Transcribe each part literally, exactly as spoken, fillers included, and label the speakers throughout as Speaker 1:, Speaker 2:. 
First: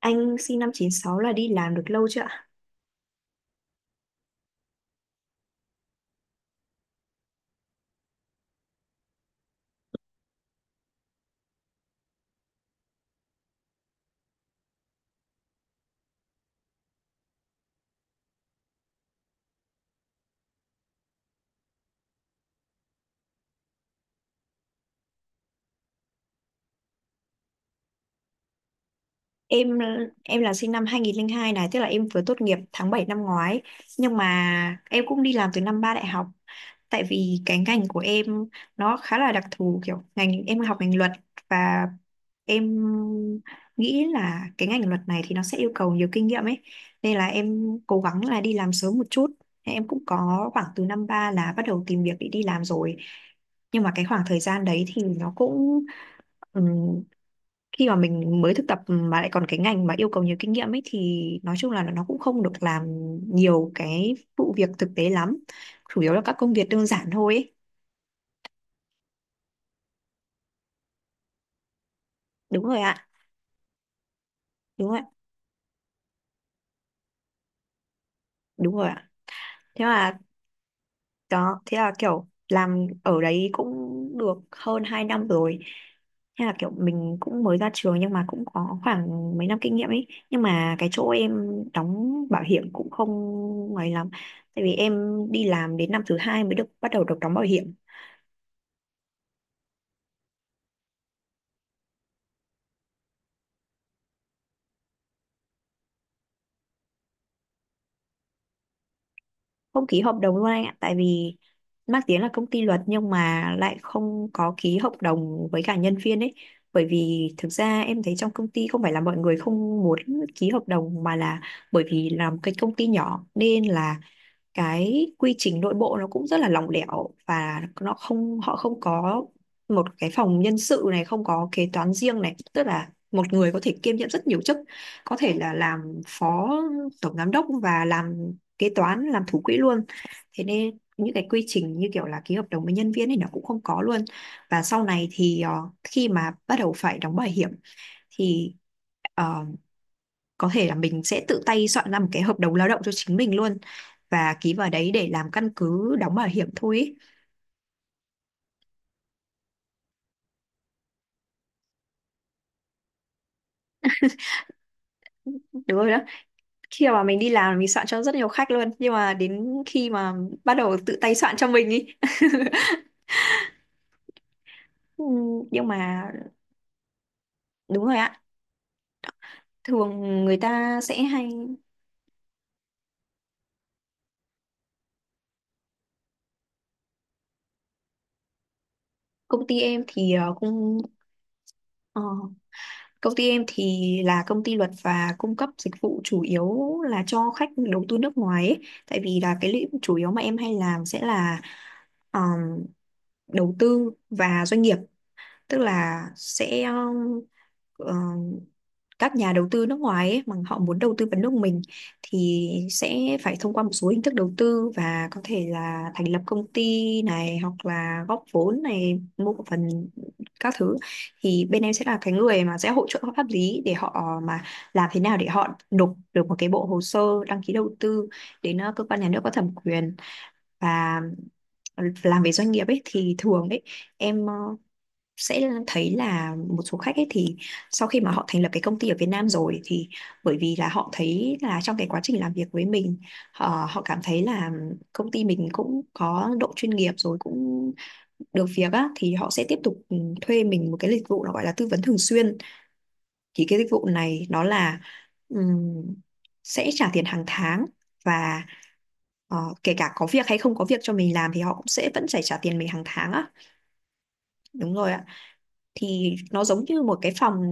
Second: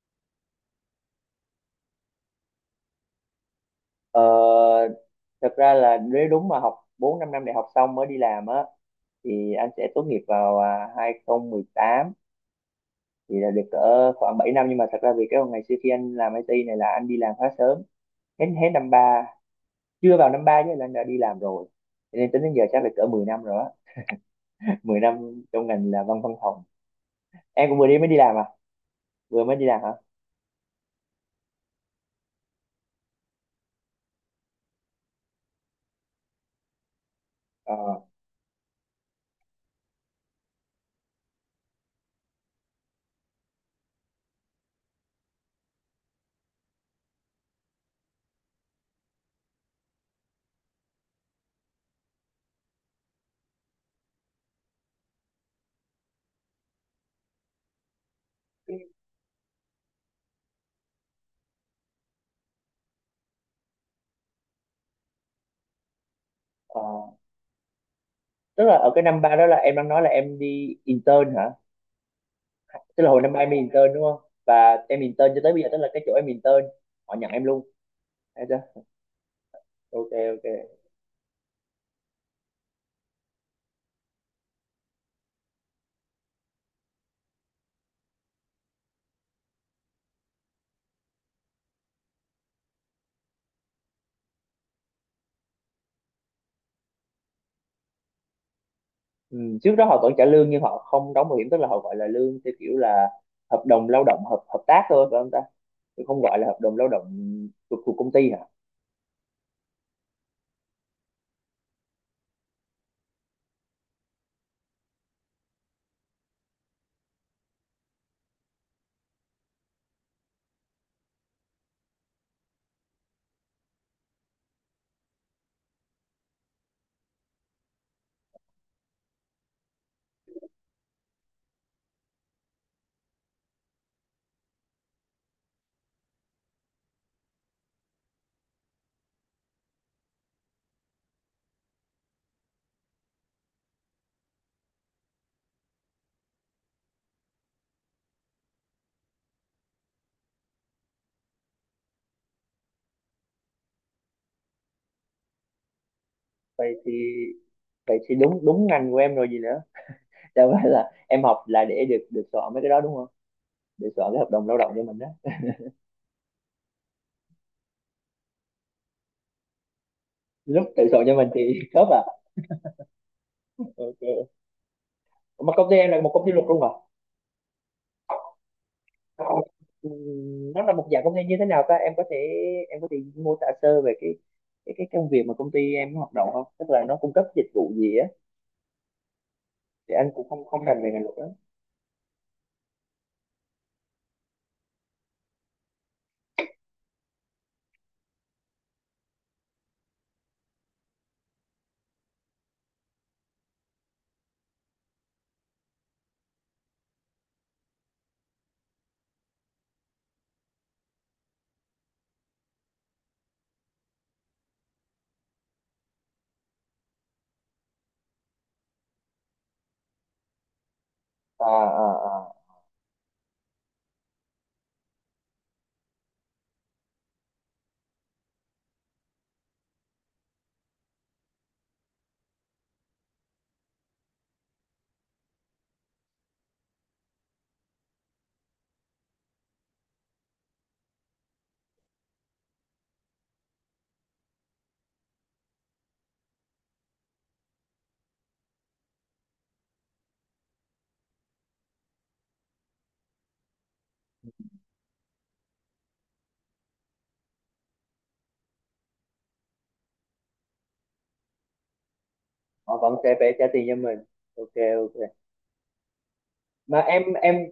Speaker 1: Anh sinh năm chín sáu là đi làm được lâu chưa ạ?
Speaker 2: Ờ, thật ra là nếu đúng mà học bốn 5 năm đại học xong mới đi làm á thì anh sẽ tốt nghiệp vào à, hai không một tám, thì là được cỡ khoảng bảy năm. Nhưng mà thật ra vì cái ngày xưa khi anh làm i tê này là anh đi làm khá sớm, hết hết năm ba, chưa vào năm ba chứ là anh đã đi làm rồi, cho nên tính đến giờ chắc là cỡ mười năm rồi á. Mười năm trong ngành là văn văn phòng. Em cũng vừa đi mới đi làm à? Vừa mới đi
Speaker 1: Em
Speaker 2: làm hả?
Speaker 1: em là sinh năm hai không không hai này, tức là em vừa tốt nghiệp tháng bảy năm ngoái. Nhưng mà em cũng đi làm từ năm ba đại học. Tại vì cái
Speaker 2: Ờ.
Speaker 1: ngành của em nó khá là đặc thù, kiểu ngành em học ngành luật và em nghĩ là cái ngành luật này thì nó sẽ yêu cầu nhiều kinh nghiệm ấy. Nên là em cố gắng là đi làm sớm một chút. Em cũng có khoảng từ năm ba là bắt đầu tìm việc để đi làm rồi. Nhưng mà cái khoảng thời gian đấy thì nó cũng khi mà mình mới thực tập mà lại còn cái ngành mà yêu cầu nhiều kinh nghiệm ấy thì nói chung là nó cũng không được làm nhiều cái vụ việc thực tế lắm, chủ yếu là các công việc
Speaker 2: Ờ,
Speaker 1: đơn giản thôi ấy.
Speaker 2: tức là ở cái năm ba đó là em đang nói là em đi intern hả?
Speaker 1: Đúng rồi
Speaker 2: Tức
Speaker 1: ạ.
Speaker 2: là hồi năm ba em đi intern đúng không, và
Speaker 1: Đúng rồi
Speaker 2: em
Speaker 1: ạ.
Speaker 2: intern cho tới bây giờ, tức là cái chỗ em intern họ nhận em luôn. Thấy
Speaker 1: Đúng
Speaker 2: chưa?
Speaker 1: rồi ạ. Thế
Speaker 2: Ok,
Speaker 1: mà
Speaker 2: ok.
Speaker 1: đó, thế là kiểu làm ở đấy cũng được hơn hai năm rồi. Thế là kiểu mình cũng mới ra trường nhưng mà cũng có khoảng mấy năm kinh nghiệm ấy, nhưng mà cái chỗ em đóng bảo hiểm cũng không ngoài lắm tại vì em đi làm đến năm thứ hai mới được bắt đầu được đóng bảo hiểm.
Speaker 2: Ừ, trước đó họ vẫn trả lương nhưng họ không đóng bảo hiểm, tức là họ gọi là lương theo kiểu là hợp đồng lao động, hợp hợp tác thôi phải không ta? Chứ không gọi là hợp đồng lao động thuộc thuộc công ty hả?
Speaker 1: Không ký hợp đồng luôn anh ạ, tại vì mang tiếng là công ty luật nhưng mà lại không có ký hợp đồng với cả nhân viên ấy. Bởi vì thực ra em thấy trong công ty không phải là mọi người không muốn ký hợp đồng, mà là bởi vì làm cái công ty nhỏ nên là cái quy trình nội bộ nó cũng rất là lỏng lẻo và nó không, họ không có một cái phòng nhân sự này, không có kế toán riêng này, tức là một người có thể kiêm nhiệm rất nhiều chức, có thể là làm phó tổng giám đốc và làm kế toán, làm thủ quỹ luôn. Thế nên những cái quy trình như kiểu là ký hợp đồng với nhân viên thì nó cũng không có luôn. Và sau này thì ờ, khi mà bắt đầu phải đóng bảo hiểm thì ờ, có thể là mình sẽ tự tay soạn ra một cái hợp đồng lao động cho chính mình luôn và ký vào đấy để làm căn cứ đóng bảo hiểm
Speaker 2: vậy
Speaker 1: thôi
Speaker 2: thì
Speaker 1: ý.
Speaker 2: vậy thì đúng đúng ngành của em rồi gì nữa, đâu phải là em học là để được được soạn mấy cái đó đúng không, để soạn cái hợp đồng lao động cho mình đó.
Speaker 1: Đúng rồi đó. Khi mà mình đi làm mình soạn cho rất nhiều khách luôn, nhưng mà đến khi mà bắt
Speaker 2: Lúc
Speaker 1: đầu
Speaker 2: tự
Speaker 1: tự
Speaker 2: soạn
Speaker 1: tay
Speaker 2: cho mình
Speaker 1: soạn cho
Speaker 2: thì
Speaker 1: mình ý.
Speaker 2: khớp à? Ok,
Speaker 1: Ừ.
Speaker 2: mà
Speaker 1: Nhưng
Speaker 2: công ty em là
Speaker 1: mà
Speaker 2: một công ty luật luôn hả?
Speaker 1: đúng rồi ạ.
Speaker 2: Ờ. Ừ,
Speaker 1: Thường người
Speaker 2: nó là
Speaker 1: ta
Speaker 2: một
Speaker 1: sẽ
Speaker 2: dạng công ty
Speaker 1: hay
Speaker 2: như thế nào ta, em có thể, em có thể mô tả sơ về cái, cái cái công việc mà công ty em hoạt động không, tức là nó cung cấp dịch vụ gì á?
Speaker 1: công ty em
Speaker 2: Thì anh
Speaker 1: thì
Speaker 2: cũng
Speaker 1: ờ,
Speaker 2: không không
Speaker 1: cũng
Speaker 2: rành về ngành luật đó.
Speaker 1: ờ, công ty em thì là công ty luật và cung cấp dịch vụ chủ yếu là cho khách đầu tư nước ngoài ấy. Tại vì là cái lĩnh chủ yếu mà em hay làm sẽ là đầu tư và doanh nghiệp, tức là sẽ ờ, các nhà đầu tư nước ngoài ấy, mà họ muốn đầu tư vào nước mình thì sẽ phải thông qua một số hình thức đầu tư và có thể là thành lập công ty này hoặc là góp vốn này, mua cổ phần các thứ thì
Speaker 2: À,
Speaker 1: bên em sẽ
Speaker 2: à,
Speaker 1: là cái
Speaker 2: à.
Speaker 1: người mà sẽ hỗ trợ pháp lý để họ mà làm thế nào để họ nộp được một cái bộ hồ sơ đăng ký đầu tư đến ờ, cơ quan nhà nước có thẩm quyền. Và làm về doanh nghiệp ấy thì thường ấy em ờ, sẽ thấy là một số khách ấy thì sau khi mà họ thành lập cái công ty ở Việt Nam rồi thì bởi vì là họ thấy là trong cái quá trình làm việc với mình họ, họ cảm thấy là công ty mình cũng có độ chuyên nghiệp rồi, cũng được việc á, thì họ sẽ tiếp tục, ừ, thuê mình một cái dịch vụ nó gọi là tư vấn thường xuyên. Thì cái dịch vụ này nó là ừm, sẽ trả tiền hàng tháng và ờ, kể cả có việc hay không có việc cho mình làm thì họ cũng sẽ vẫn phải trả tiền mình
Speaker 2: Họ
Speaker 1: hàng
Speaker 2: vẫn
Speaker 1: tháng
Speaker 2: sẽ
Speaker 1: á.
Speaker 2: phải trả tiền cho mình.
Speaker 1: Đúng
Speaker 2: Ok,
Speaker 1: rồi ạ.
Speaker 2: ok.
Speaker 1: Thì nó giống
Speaker 2: Mà
Speaker 1: như một
Speaker 2: em,
Speaker 1: cái
Speaker 2: em
Speaker 1: phòng.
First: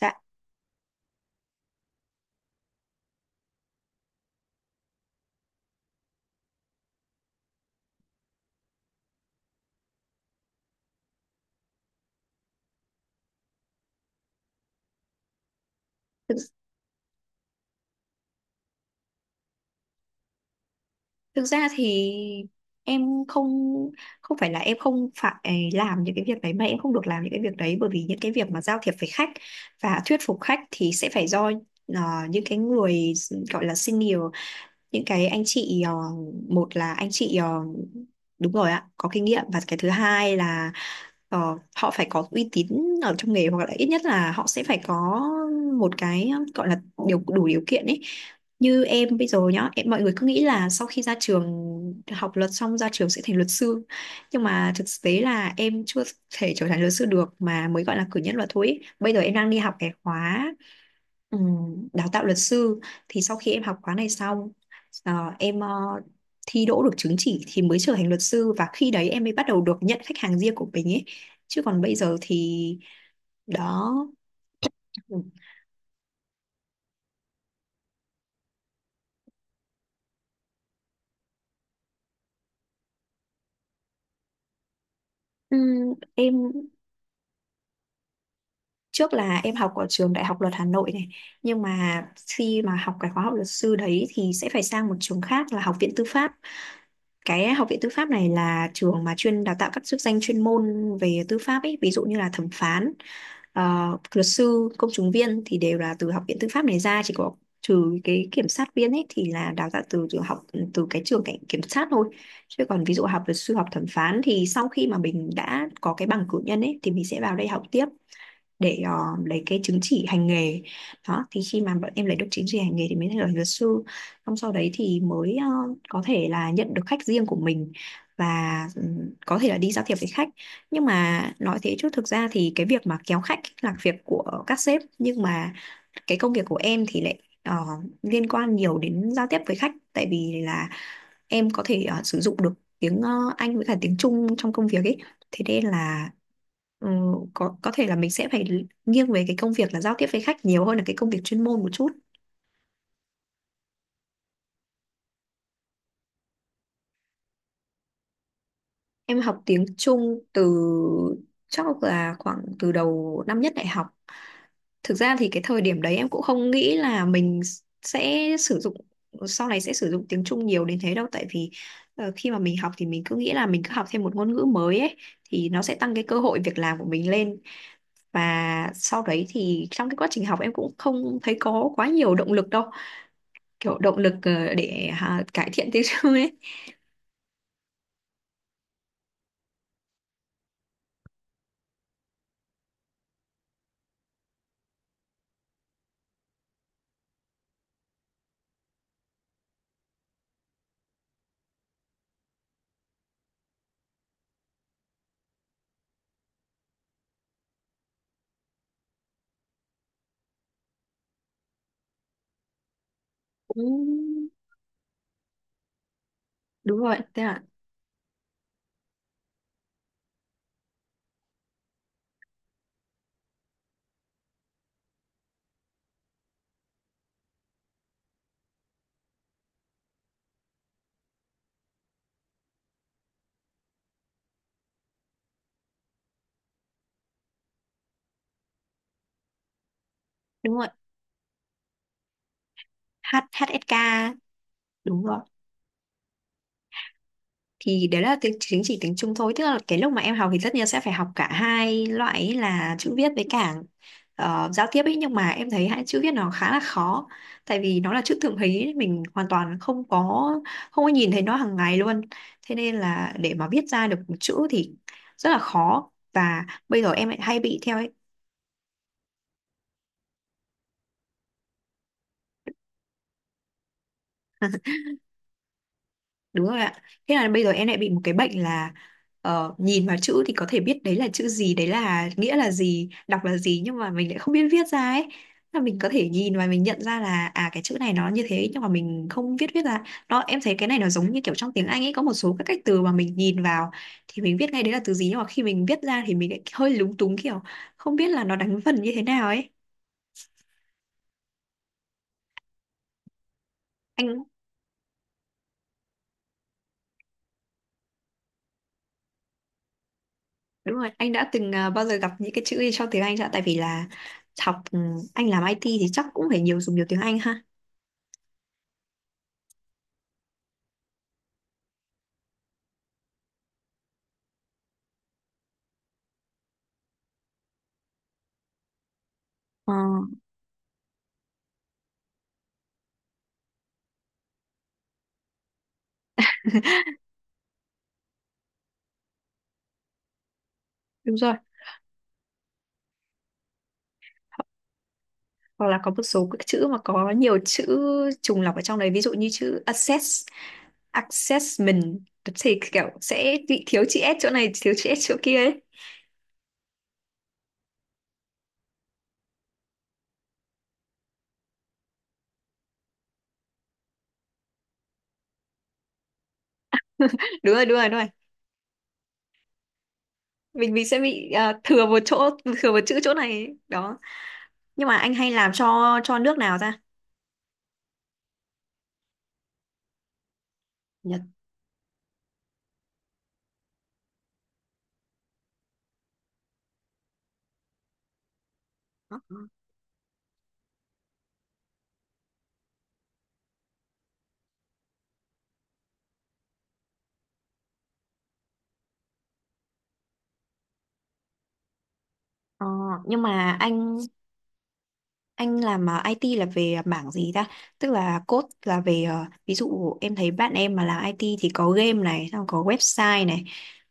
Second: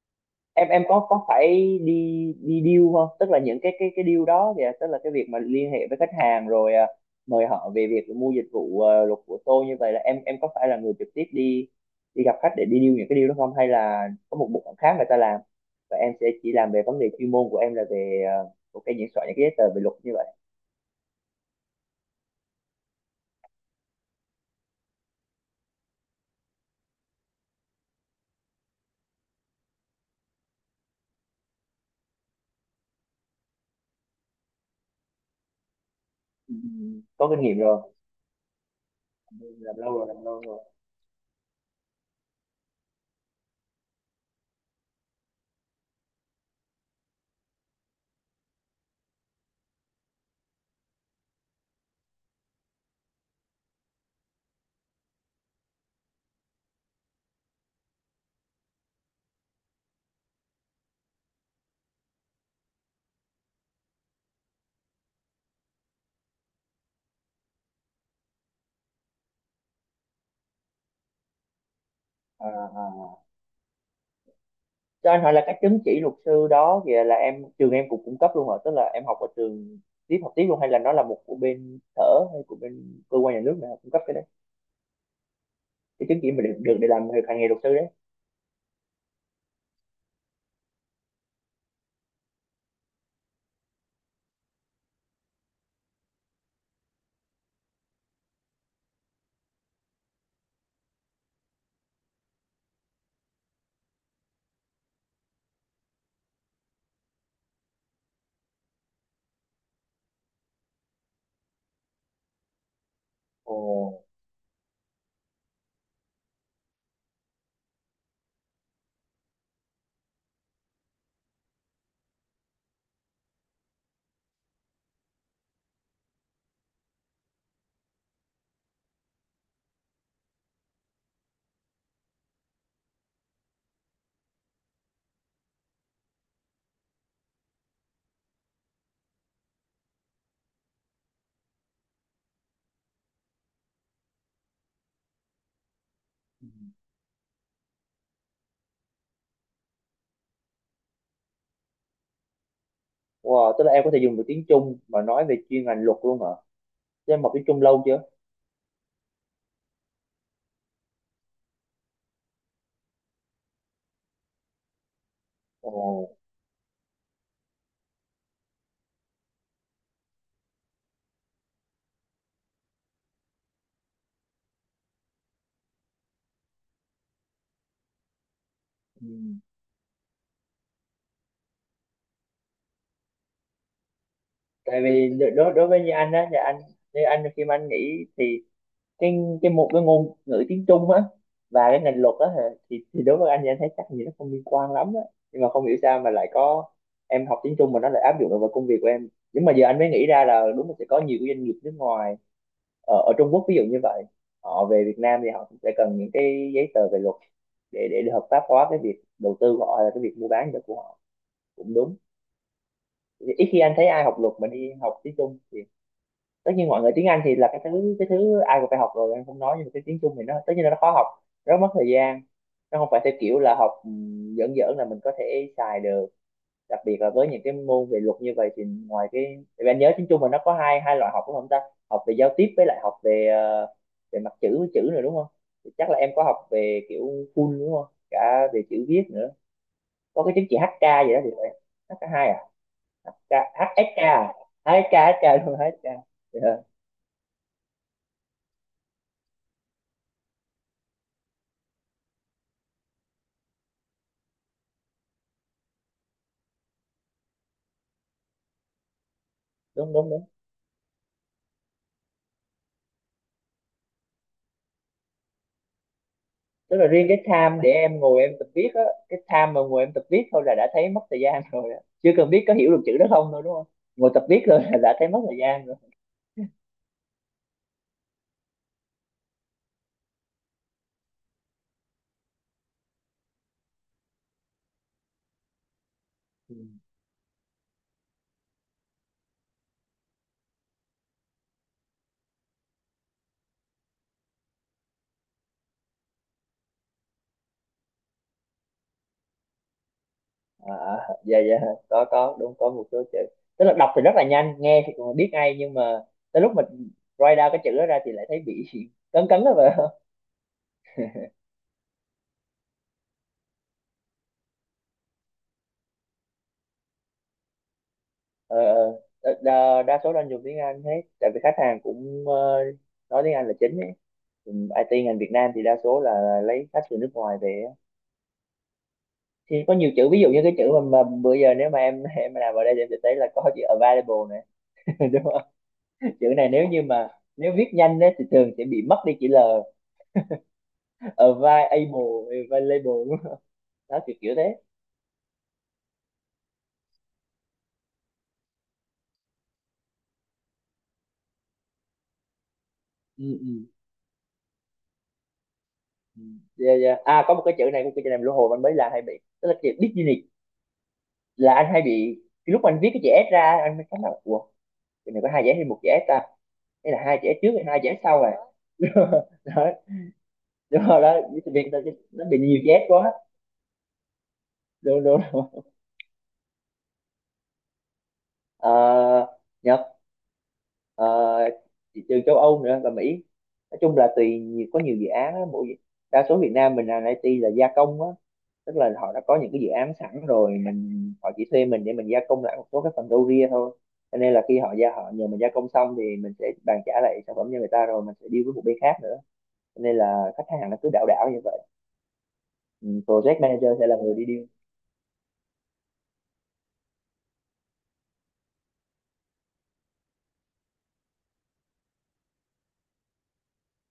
Speaker 1: Dạ.
Speaker 2: em em có có phải đi đi deal không, tức là những cái, cái cái deal đó kìa, tức là cái việc mà liên hệ với khách hàng rồi à, mời họ về việc mua dịch vụ à, luật của tôi, như vậy là em em có phải là người trực tiếp đi đi gặp khách để đi deal những cái deal đó không, hay là có một bộ phận khác người ta làm và em sẽ
Speaker 1: thực,
Speaker 2: chỉ làm về vấn đề chuyên môn của em là về à, ok, những soạn những cái giấy tờ về luật như vậy.
Speaker 1: thực ra thì em không, không phải là em không phải à, làm những cái việc đấy mà em không được làm những cái việc đấy, bởi vì những cái việc mà giao thiệp với khách và thuyết phục khách thì sẽ phải do ờ, những cái người gọi là senior, những cái anh chị ờ,
Speaker 2: Ừ,
Speaker 1: một là anh
Speaker 2: có
Speaker 1: chị
Speaker 2: kinh
Speaker 1: ờ,
Speaker 2: nghiệm rồi.
Speaker 1: đúng rồi ạ, có kinh nghiệm. Và cái
Speaker 2: Làm
Speaker 1: thứ
Speaker 2: lâu rồi, làm
Speaker 1: hai
Speaker 2: lâu rồi.
Speaker 1: là ờ, họ phải có uy tín ở trong nghề hoặc là ít nhất là họ sẽ phải có một cái gọi là điều đủ điều kiện ấy. Như em bây giờ nhá, em mọi người cứ nghĩ là sau khi ra trường học luật xong ra trường sẽ thành luật sư, nhưng mà thực tế là em chưa thể trở thành luật sư được mà mới gọi là cử nhân luật thôi ấy. Bây giờ em đang đi học cái khóa, ừ, đào tạo luật sư. Thì sau khi em học khóa này xong, ờ, em ờ, thi đỗ được chứng chỉ thì mới trở thành luật sư và khi đấy em mới bắt đầu được nhận khách hàng riêng của mình ấy, chứ còn bây giờ
Speaker 2: À,
Speaker 1: thì
Speaker 2: à.
Speaker 1: đó.
Speaker 2: Cho anh hỏi là cái chứng chỉ luật sư đó kìa, là em, trường em cũng cung cấp luôn hả, tức là em học ở trường tiếp, học tiếp luôn, hay là nó là một của bên sở hay của bên cơ quan nhà nước nào cung cấp cái đấy,
Speaker 1: Ừ,
Speaker 2: cái chứng chỉ
Speaker 1: em
Speaker 2: mà được được để làm việc hành nghề luật sư đấy?
Speaker 1: trước là em học ở trường Đại học Luật Hà Nội này, nhưng mà khi mà học cái khóa học luật sư đấy thì sẽ phải sang một trường khác là Học viện Tư pháp. Cái Học viện Tư pháp này là trường mà chuyên đào tạo các chức danh chuyên môn về tư pháp ấy, ví dụ như là thẩm phán, ờ, luật sư, công chứng viên thì đều là từ Học viện Tư pháp này ra, chỉ có trừ cái kiểm sát viên ấy thì là đào tạo từ từ học từ cái trường cảnh kiểm sát thôi. Chứ còn ví dụ học luật sư,
Speaker 2: Ồ.
Speaker 1: học thẩm phán thì sau khi mà mình đã có cái bằng cử nhân ấy thì mình sẽ vào đây học tiếp để ờ, lấy cái chứng chỉ hành nghề. Đó thì khi mà bọn em lấy được chứng chỉ hành nghề thì mới thành là luật sư, xong sau đấy thì mới ờ, có thể là nhận được khách riêng của mình và ừm, có thể là đi giao thiệp với khách. Nhưng mà nói thế chứ thực ra thì cái việc mà kéo khách là việc của các sếp, nhưng mà cái công việc của em thì lại ờ, liên quan nhiều đến giao tiếp với khách tại vì là em có thể ờ, sử dụng được tiếng ờ, Anh với cả tiếng Trung trong công việc ấy. Thế nên là,
Speaker 2: Ừ.
Speaker 1: ừ, có có thể là mình sẽ phải nghiêng về cái công việc là giao tiếp với khách nhiều hơn là cái công việc chuyên môn một chút.
Speaker 2: Wow, tức là em có thể dùng được tiếng Trung mà nói về chuyên ngành luật luôn hả? Thế em học tiếng Trung lâu chưa?
Speaker 1: Em học tiếng Trung từ chắc là khoảng từ đầu năm nhất đại học. Thực ra thì cái thời
Speaker 2: Ồ.
Speaker 1: điểm đấy em cũng không nghĩ là mình sẽ sử dụng, sau này sẽ sử dụng tiếng Trung nhiều đến thế đâu, tại vì ờ, khi mà mình học thì mình cứ nghĩ là mình cứ học thêm một ngôn ngữ mới ấy thì nó sẽ tăng cái cơ hội việc làm của mình lên. Và sau
Speaker 2: Ừ.
Speaker 1: đấy thì trong cái quá trình học em cũng không thấy có quá nhiều động lực đâu, kiểu động lực ờ,
Speaker 2: Tại
Speaker 1: để
Speaker 2: vì
Speaker 1: à,
Speaker 2: đ-
Speaker 1: cải
Speaker 2: đối đối
Speaker 1: thiện
Speaker 2: với,
Speaker 1: tiếng
Speaker 2: như
Speaker 1: Trung
Speaker 2: anh á
Speaker 1: ấy.
Speaker 2: thì anh, như anh khi mà anh nghĩ thì cái cái một cái ngôn ngữ tiếng Trung á và cái ngành luật á hả, thì thì đối với anh thì anh thấy chắc gì nó không liên quan lắm á, nhưng mà không hiểu sao mà lại có em học tiếng Trung mà nó lại áp dụng được vào công việc của em. Nhưng mà giờ anh mới nghĩ ra là đúng là sẽ có nhiều cái doanh nghiệp nước ngoài ở, ở Trung Quốc ví dụ như vậy, họ về Việt Nam thì họ cũng sẽ cần những cái giấy tờ về luật để để, để hợp pháp hóa cái việc đầu tư của họ, là cái việc mua bán của họ, cũng đúng. Ít khi anh thấy ai học
Speaker 1: Cũng
Speaker 2: luật mà đi học tiếng Trung. Tất nhiên
Speaker 1: đúng
Speaker 2: mọi người
Speaker 1: rồi,
Speaker 2: tiếng Anh
Speaker 1: thế
Speaker 2: thì
Speaker 1: là
Speaker 2: là cái thứ, cái thứ ai cũng phải học rồi, anh không nói, nhưng mà cái tiếng Trung thì nó tất nhiên là nó khó học, rất mất thời gian, nó không phải theo kiểu là học ừm, giỡn giỡn là mình có thể xài được, đặc biệt là với những cái môn về luật như vậy thì ngoài cái, tại vì anh nhớ tiếng Trung mà nó có hai hai loại học đúng không ta, học về giao tiếp với lại học về ờ, về mặt chữ, với chữ nữa đúng không. Thì chắc là em có học về kiểu full đúng không, cả về chữ viết nữa, có cái chứng
Speaker 1: đúng
Speaker 2: chỉ
Speaker 1: rồi.
Speaker 2: hát ca gì đó thì phải, hk hai à?
Speaker 1: H
Speaker 2: HK, HSK à?
Speaker 1: hát ét ca.
Speaker 2: ếch ét kây,
Speaker 1: Đúng rồi.
Speaker 2: ếch ét kây, đúng, ếch ét kây. Dạ.
Speaker 1: Thì đấy là tiếng chính, chỉ tiếng Trung thôi, tức là cái lúc mà em học thì tất nhiên sẽ phải học cả hai loại ấy là chữ viết với cả ờ, giao tiếp ấy. Nhưng mà em thấy hai chữ viết nó khá là khó, tại vì nó là chữ thượng hí ấy, mình hoàn toàn không
Speaker 2: Đúng, đúng, đúng.
Speaker 1: có không có nhìn thấy nó hàng ngày luôn. Thế nên là để mà viết ra được một chữ thì rất là khó, và
Speaker 2: Tức
Speaker 1: bây
Speaker 2: là
Speaker 1: giờ
Speaker 2: riêng
Speaker 1: em
Speaker 2: cái
Speaker 1: lại hay bị
Speaker 2: time để
Speaker 1: theo.
Speaker 2: em ngồi em tập viết á, cái time mà ngồi em tập viết thôi là đã thấy mất thời gian rồi á, chưa cần biết có hiểu được chữ đó không thôi đúng không, ngồi tập viết thôi là đã thấy mất thời gian rồi.
Speaker 1: Đúng rồi ạ. Thế là bây giờ em lại bị một cái bệnh là ờ, nhìn vào chữ thì có thể biết đấy là chữ gì, đấy là nghĩa là gì, đọc là gì nhưng mà mình lại không biết viết ra ấy. Là mình có thể nhìn và
Speaker 2: Ừ.
Speaker 1: mình nhận ra là à cái chữ này nó như thế, nhưng mà mình không viết viết ra. Đó em thấy cái này nó giống như kiểu trong tiếng Anh ấy, có một số các cách từ mà mình nhìn vào thì mình viết ngay đấy là từ gì, nhưng mà khi mình viết ra thì mình lại hơi lúng túng kiểu không biết là nó đánh vần như thế nào ấy.
Speaker 2: à, dạ, dạ, có có đúng, có một số chữ tức là đọc thì rất là
Speaker 1: Anh
Speaker 2: nhanh, nghe thì còn biết ngay nhưng mà tới lúc mình write down cái chữ đó ra thì lại thấy bị cấn cấn đó vậy.
Speaker 1: đúng rồi, anh đã từng à, bao giờ gặp những cái chữ gì trong tiếng Anh chưa ạ? Tại vì là học ừ, anh làm ai ti thì chắc cũng phải nhiều dùng nhiều tiếng Anh ha.
Speaker 2: Ờ, ờ. Đa, đa số đang dùng tiếng Anh hết tại vì khách hàng cũng ờ, nói tiếng Anh là chính ấy. Ừ, ai ti ngành Việt Nam thì đa số là lấy khách từ nước ngoài về ấy. Thì
Speaker 1: Ờ,
Speaker 2: có nhiều chữ ví dụ như cái chữ mà, mà bữa giờ nếu mà em em làm ở đây thì em sẽ thấy là có chữ available này, đúng không? Chữ này nếu như mà, nếu viết nhanh đấy thì thường sẽ bị mất đi chữ lờ,
Speaker 1: Đúng rồi.
Speaker 2: available, available đúng không? Đó kiểu kiểu thế.
Speaker 1: Hoặc là có một số các chữ mà có nhiều chữ trùng lặp ở trong đấy, ví dụ như chữ assess, assessment thì kiểu sẽ
Speaker 2: Ừ,
Speaker 1: bị
Speaker 2: ừ.
Speaker 1: thiếu chữ S chỗ này, thiếu chữ S chỗ kia ấy.
Speaker 2: Ừ. Yeah, yeah. À, có một cái chữ này, cái chữ này lũ hồi anh mới làm hay bị, tức là chữ Disney là anh hay bị, lúc mà anh viết cái chữ ét ra anh mới cảm là ủa chữ này có hai chữ ét hay một chữ ét ta, hay là hai chữ ét trước
Speaker 1: Đúng
Speaker 2: hay
Speaker 1: rồi, đúng
Speaker 2: hai
Speaker 1: rồi,
Speaker 2: chữ
Speaker 1: đúng
Speaker 2: ét
Speaker 1: rồi.
Speaker 2: sau à? Đó.
Speaker 1: Mình
Speaker 2: Đúng
Speaker 1: mình sẽ
Speaker 2: rồi đó,
Speaker 1: bị à,
Speaker 2: Disney
Speaker 1: thừa một
Speaker 2: nó
Speaker 1: chỗ,
Speaker 2: bị nhiều chữ
Speaker 1: thừa một
Speaker 2: ét
Speaker 1: chữ
Speaker 2: quá.
Speaker 1: chỗ này ấy. Đó. Nhưng mà
Speaker 2: Đúng,
Speaker 1: anh
Speaker 2: đúng.
Speaker 1: hay làm cho cho nước nào ta?
Speaker 2: Ờ, Nhật. Ờ,
Speaker 1: Nhật.
Speaker 2: thị trường châu Âu nữa và Mỹ, nói chung là tùy nhiều, có nhiều dự án á, mỗi, đa số Việt Nam mình làm i tê là gia công á, tức là họ
Speaker 1: Ờ,
Speaker 2: đã có những cái dự án sẵn rồi mình, họ chỉ thuê mình để mình gia công lại một số cái phần râu ria thôi, cho nên là khi họ gia họ nhờ mình gia công xong thì mình sẽ bàn trả lại sản phẩm cho người ta rồi mình sẽ deal với một bên khác nữa, cho nên là khách hàng nó cứ đảo đảo như vậy.
Speaker 1: Ờ,
Speaker 2: Ừ,
Speaker 1: nhưng
Speaker 2: project
Speaker 1: mà
Speaker 2: manager sẽ là
Speaker 1: anh
Speaker 2: người đi deal.
Speaker 1: Anh làm à, ai ti là về mảng gì ta? Tức là code là về ờ, ví dụ em thấy bạn em mà làm i tê thì có game này, xong có website này,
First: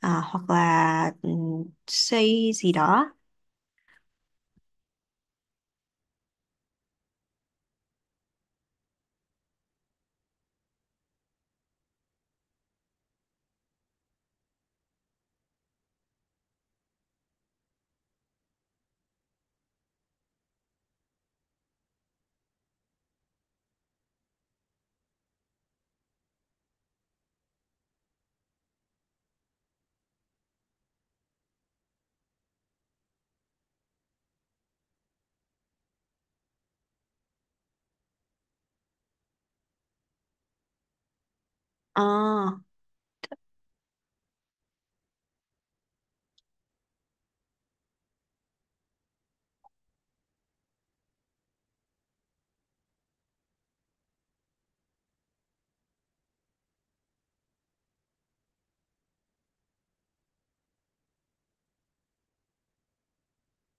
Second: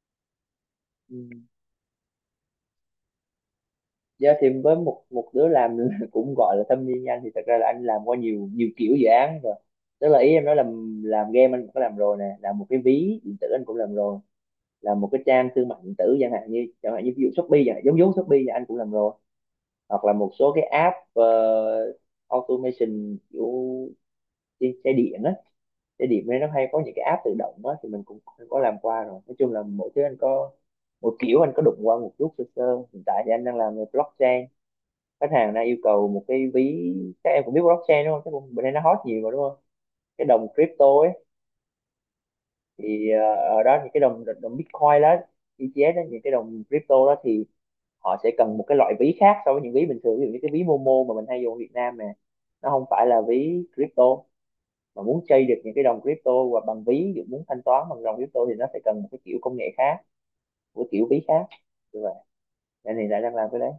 Speaker 1: à, hoặc là
Speaker 2: Ừ.
Speaker 1: ừm, xây gì đó.
Speaker 2: Dạ thì với một một đứa làm cũng gọi là thâm niên như anh thì thật ra là anh làm qua nhiều nhiều kiểu dự án rồi, tức là ý em nói là làm game anh cũng có làm rồi nè, làm một cái ví điện tử anh cũng làm rồi, làm một cái trang thương mại điện tử chẳng hạn, như chẳng hạn như ví dụ Shopee chẳng hạn, giống giống Shopee là anh cũng làm rồi, hoặc là một số cái app ờ, automation kiểu đi xe điện á, xe điện nên nó hay có những cái app tự động á thì mình cũng cũng có làm qua rồi, nói chung là mỗi thứ anh có một kiểu, anh có đụng qua một chút sơ sơ. Hiện tại thì anh đang làm về blockchain, khách hàng đang yêu cầu một cái ví, các em cũng biết blockchain đúng không, cái bữa nay nó hot nhiều mà đúng không, cái đồng crypto ấy,
Speaker 1: Ờ,
Speaker 2: thì ờ, ở đó những cái đồng, đồng Bitcoin đó, i ti ếch đó, những cái đồng crypto đó thì họ sẽ cần một cái loại ví khác so với những ví bình thường, ví dụ như cái ví Momo mà mình hay dùng ở Việt Nam nè, nó không phải là ví crypto, mà muốn chơi được những cái đồng crypto hoặc bằng ví, ví dụ muốn thanh toán bằng đồng crypto thì nó sẽ cần một cái kiểu công nghệ khác, một cái kiểu ví khác như vậy, nên thì lại đang làm cái đấy.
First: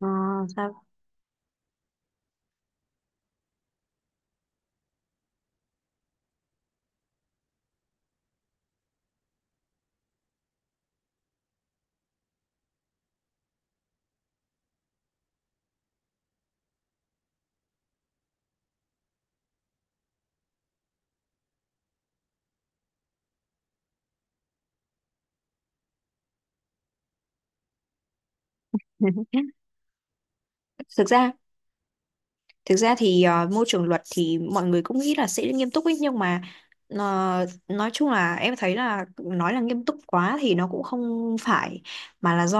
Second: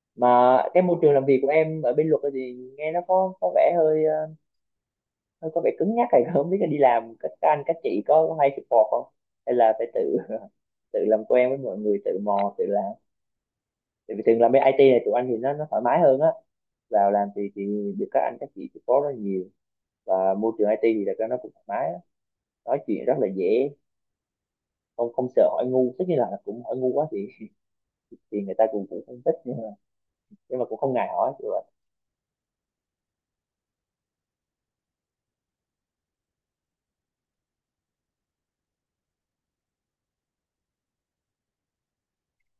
Speaker 1: ờ,
Speaker 2: Mà cái
Speaker 1: sao?
Speaker 2: môi trường làm việc của em ở bên luật thì nghe nó có có vẻ hơi ờ, nó có vẻ cứng nhắc này, không biết là đi làm các anh các chị có hay support không, hay là phải tự tự làm quen với mọi người, tự mò tự làm. Tại vì thường làm bên ai ti này tụi anh thì nó nó thoải mái hơn á, vào làm thì thì được các anh các chị support rất nhiều, và môi trường i tê thì là nó cũng thoải mái á. Nói chuyện rất là dễ, không không sợ hỏi ngu, tất nhiên là cũng hỏi ngu quá thì thì người ta cũng cũng không thích nhưng mà, nhưng mà cũng không
Speaker 1: Thực
Speaker 2: ngại
Speaker 1: ra
Speaker 2: hỏi kiểu vậy.
Speaker 1: Thực ra thì ờ, môi trường luật thì mọi người cũng nghĩ là sẽ nghiêm túc ấy, nhưng mà ờ, nói chung là em thấy là nói là nghiêm túc quá thì nó cũng không phải, mà là do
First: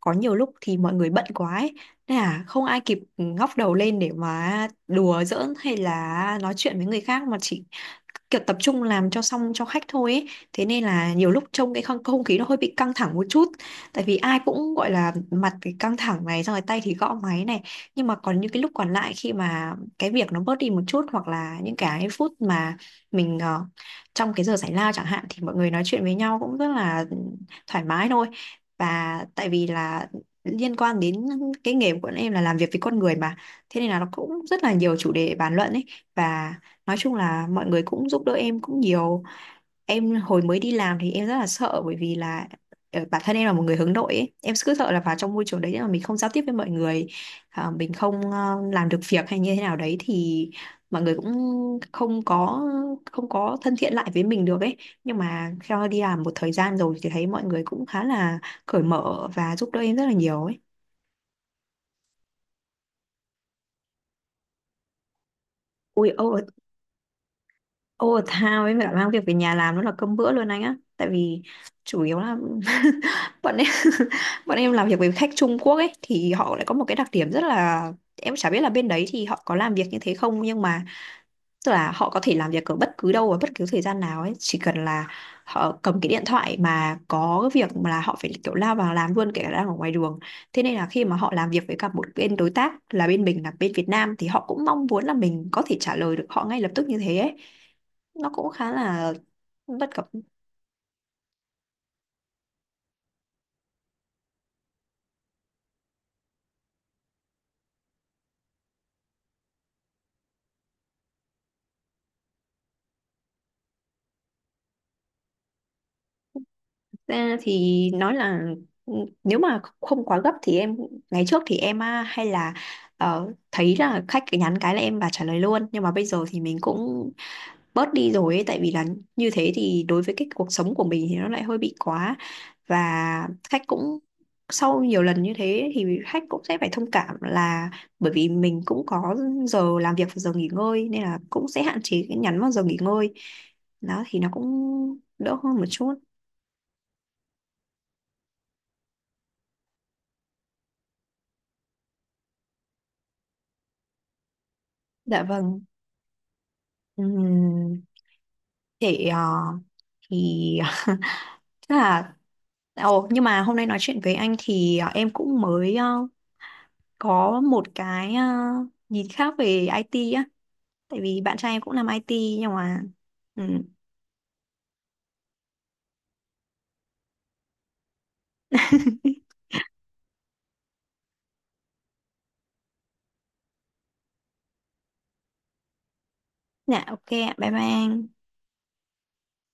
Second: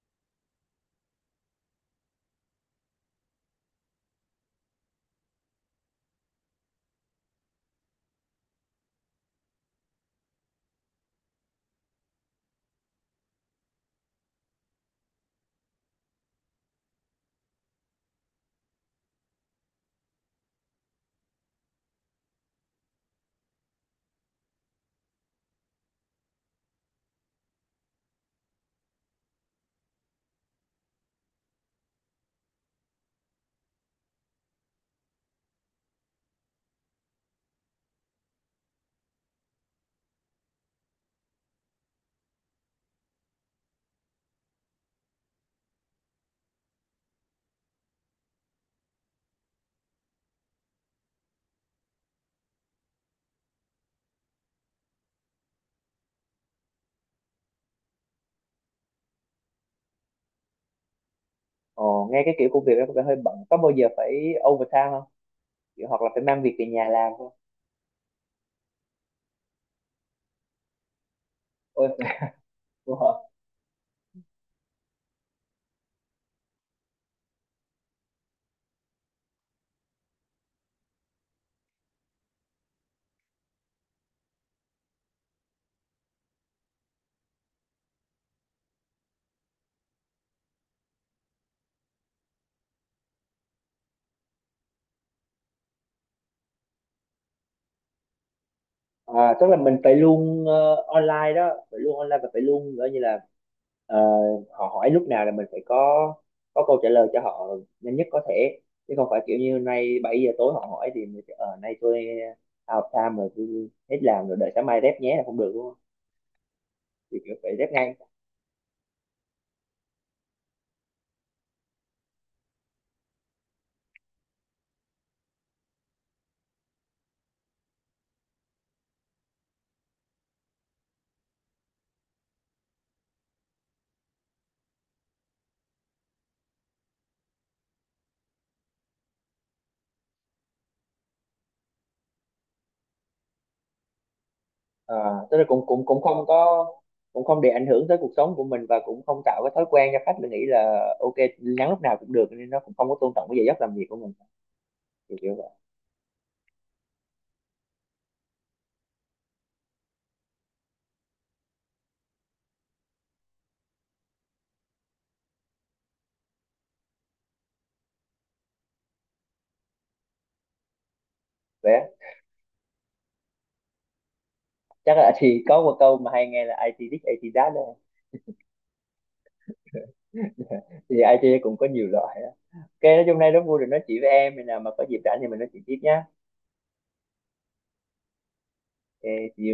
Speaker 1: có nhiều lúc thì mọi người bận quá ấy. Nên là không ai kịp ngóc đầu lên để mà đùa giỡn hay là nói chuyện với người khác mà chỉ kiểu tập trung làm cho xong cho khách thôi ấy. Thế nên là nhiều lúc trông cái không, không khí nó hơi bị căng thẳng một chút, tại vì ai cũng gọi là mặt cái căng thẳng này, xong rồi tay thì gõ máy này, nhưng mà còn những cái lúc còn lại, khi mà cái việc nó bớt đi một chút, hoặc là những cái phút mà mình ờ, trong cái giờ giải lao chẳng hạn, thì mọi người nói chuyện với nhau cũng rất là thoải mái thôi. Và tại vì là liên quan đến cái nghề của bọn em là làm việc với con người mà, thế nên là nó cũng rất là nhiều chủ đề bàn luận ấy. Và nói chung là mọi người cũng giúp đỡ em cũng nhiều. Em hồi mới đi làm thì em rất là sợ, bởi vì là ờ, bản thân em là một người hướng nội ấy. Em cứ sợ là vào trong môi trường đấy mà mình không giao tiếp với mọi người, à, mình không ờ, làm được việc hay như thế nào đấy, thì mọi người cũng không có không có thân thiện lại với mình được ấy. Nhưng mà theo đi làm một thời gian rồi thì thấy mọi người cũng khá là cởi mở và giúp đỡ em rất là nhiều ấy.
Speaker 2: Ồ, nghe cái kiểu công việc đó có vẻ hơi bận, có bao giờ phải overtime không, kiểu hoặc là
Speaker 1: Ui,
Speaker 2: phải mang
Speaker 1: over,
Speaker 2: việc về nhà làm không?
Speaker 1: overtime ấy, mà mang việc về nhà làm nó là cơm bữa luôn anh á. Tại vì
Speaker 2: Ôi,
Speaker 1: chủ yếu là
Speaker 2: wow.
Speaker 1: bọn em bọn em làm việc với khách Trung Quốc ấy, thì họ lại có một cái đặc điểm rất là, em chả biết là bên đấy thì họ có làm việc như thế không, nhưng mà tức là họ có thể làm việc ở bất cứ đâu và bất cứ thời gian nào ấy, chỉ cần là họ cầm cái điện thoại mà có cái việc mà là họ phải kiểu lao vào làm luôn, kể cả đang ở ngoài đường. Thế nên là khi mà họ làm việc với cả một bên đối tác là bên mình là bên Việt Nam, thì họ cũng mong muốn là mình có thể trả lời được họ ngay lập tức như thế ấy. Nó cũng khá là
Speaker 2: À, tức là mình
Speaker 1: bất
Speaker 2: phải
Speaker 1: cập.
Speaker 2: luôn ờ, online đó, phải luôn online và phải luôn gọi như là ờ, họ hỏi lúc nào là mình phải có có câu trả lời cho họ nhanh nhất có thể, chứ không phải kiểu như nay bảy giờ tối họ hỏi thì mình sẽ, ờ nay tôi out of time rồi, tôi hết làm rồi, đợi sáng mai rep nhé là không được đúng không, thì kiểu
Speaker 1: Ra
Speaker 2: phải rep
Speaker 1: thì
Speaker 2: ngay.
Speaker 1: nói là ừ, nếu mà không quá gấp thì em, ngày trước thì em à, hay là ờ, thấy là khách cứ nhắn cái là em và trả lời luôn, nhưng mà bây giờ thì mình cũng bớt đi rồi ấy, tại vì là như thế thì đối với cái cuộc sống của mình thì nó lại hơi bị quá. Và khách cũng, sau nhiều lần như thế thì khách cũng sẽ phải thông cảm là bởi vì mình cũng có giờ làm việc và giờ nghỉ ngơi, nên là cũng sẽ hạn chế cái nhắn vào giờ nghỉ ngơi. Đó thì nó cũng
Speaker 2: À,
Speaker 1: đỡ
Speaker 2: tức là
Speaker 1: hơn một
Speaker 2: cũng, cũng
Speaker 1: chút.
Speaker 2: cũng không có, cũng không để ảnh hưởng tới cuộc sống của mình và cũng không tạo cái thói quen cho khách là nghĩ là ok nhắn lúc nào cũng được nên nó cũng không có tôn trọng cái giờ giấc làm việc của mình, kiểu
Speaker 1: Dạ
Speaker 2: kiểu
Speaker 1: vâng. Ừm, để ờ, thì chắc là, ồ, nhưng mà hôm nay nói chuyện với anh thì à, em cũng mới ờ, có một cái ờ, nhìn khác về i tê á. Tại vì bạn trai em cũng làm
Speaker 2: vậy.
Speaker 1: i tê nhưng mà... Ừ.
Speaker 2: Chắc là thì có một câu mà hay nghe là ai ti this, ai ti that đó, thì ai ti cũng có nhiều loại đó. Ok, nói chung nay rất vui được nói chuyện với em, khi nào mà có dịp rảnh thì mình nói chuyện tiếp nhá.
Speaker 1: Dạ, ok ạ. Bye bye anh.
Speaker 2: Ok, see you.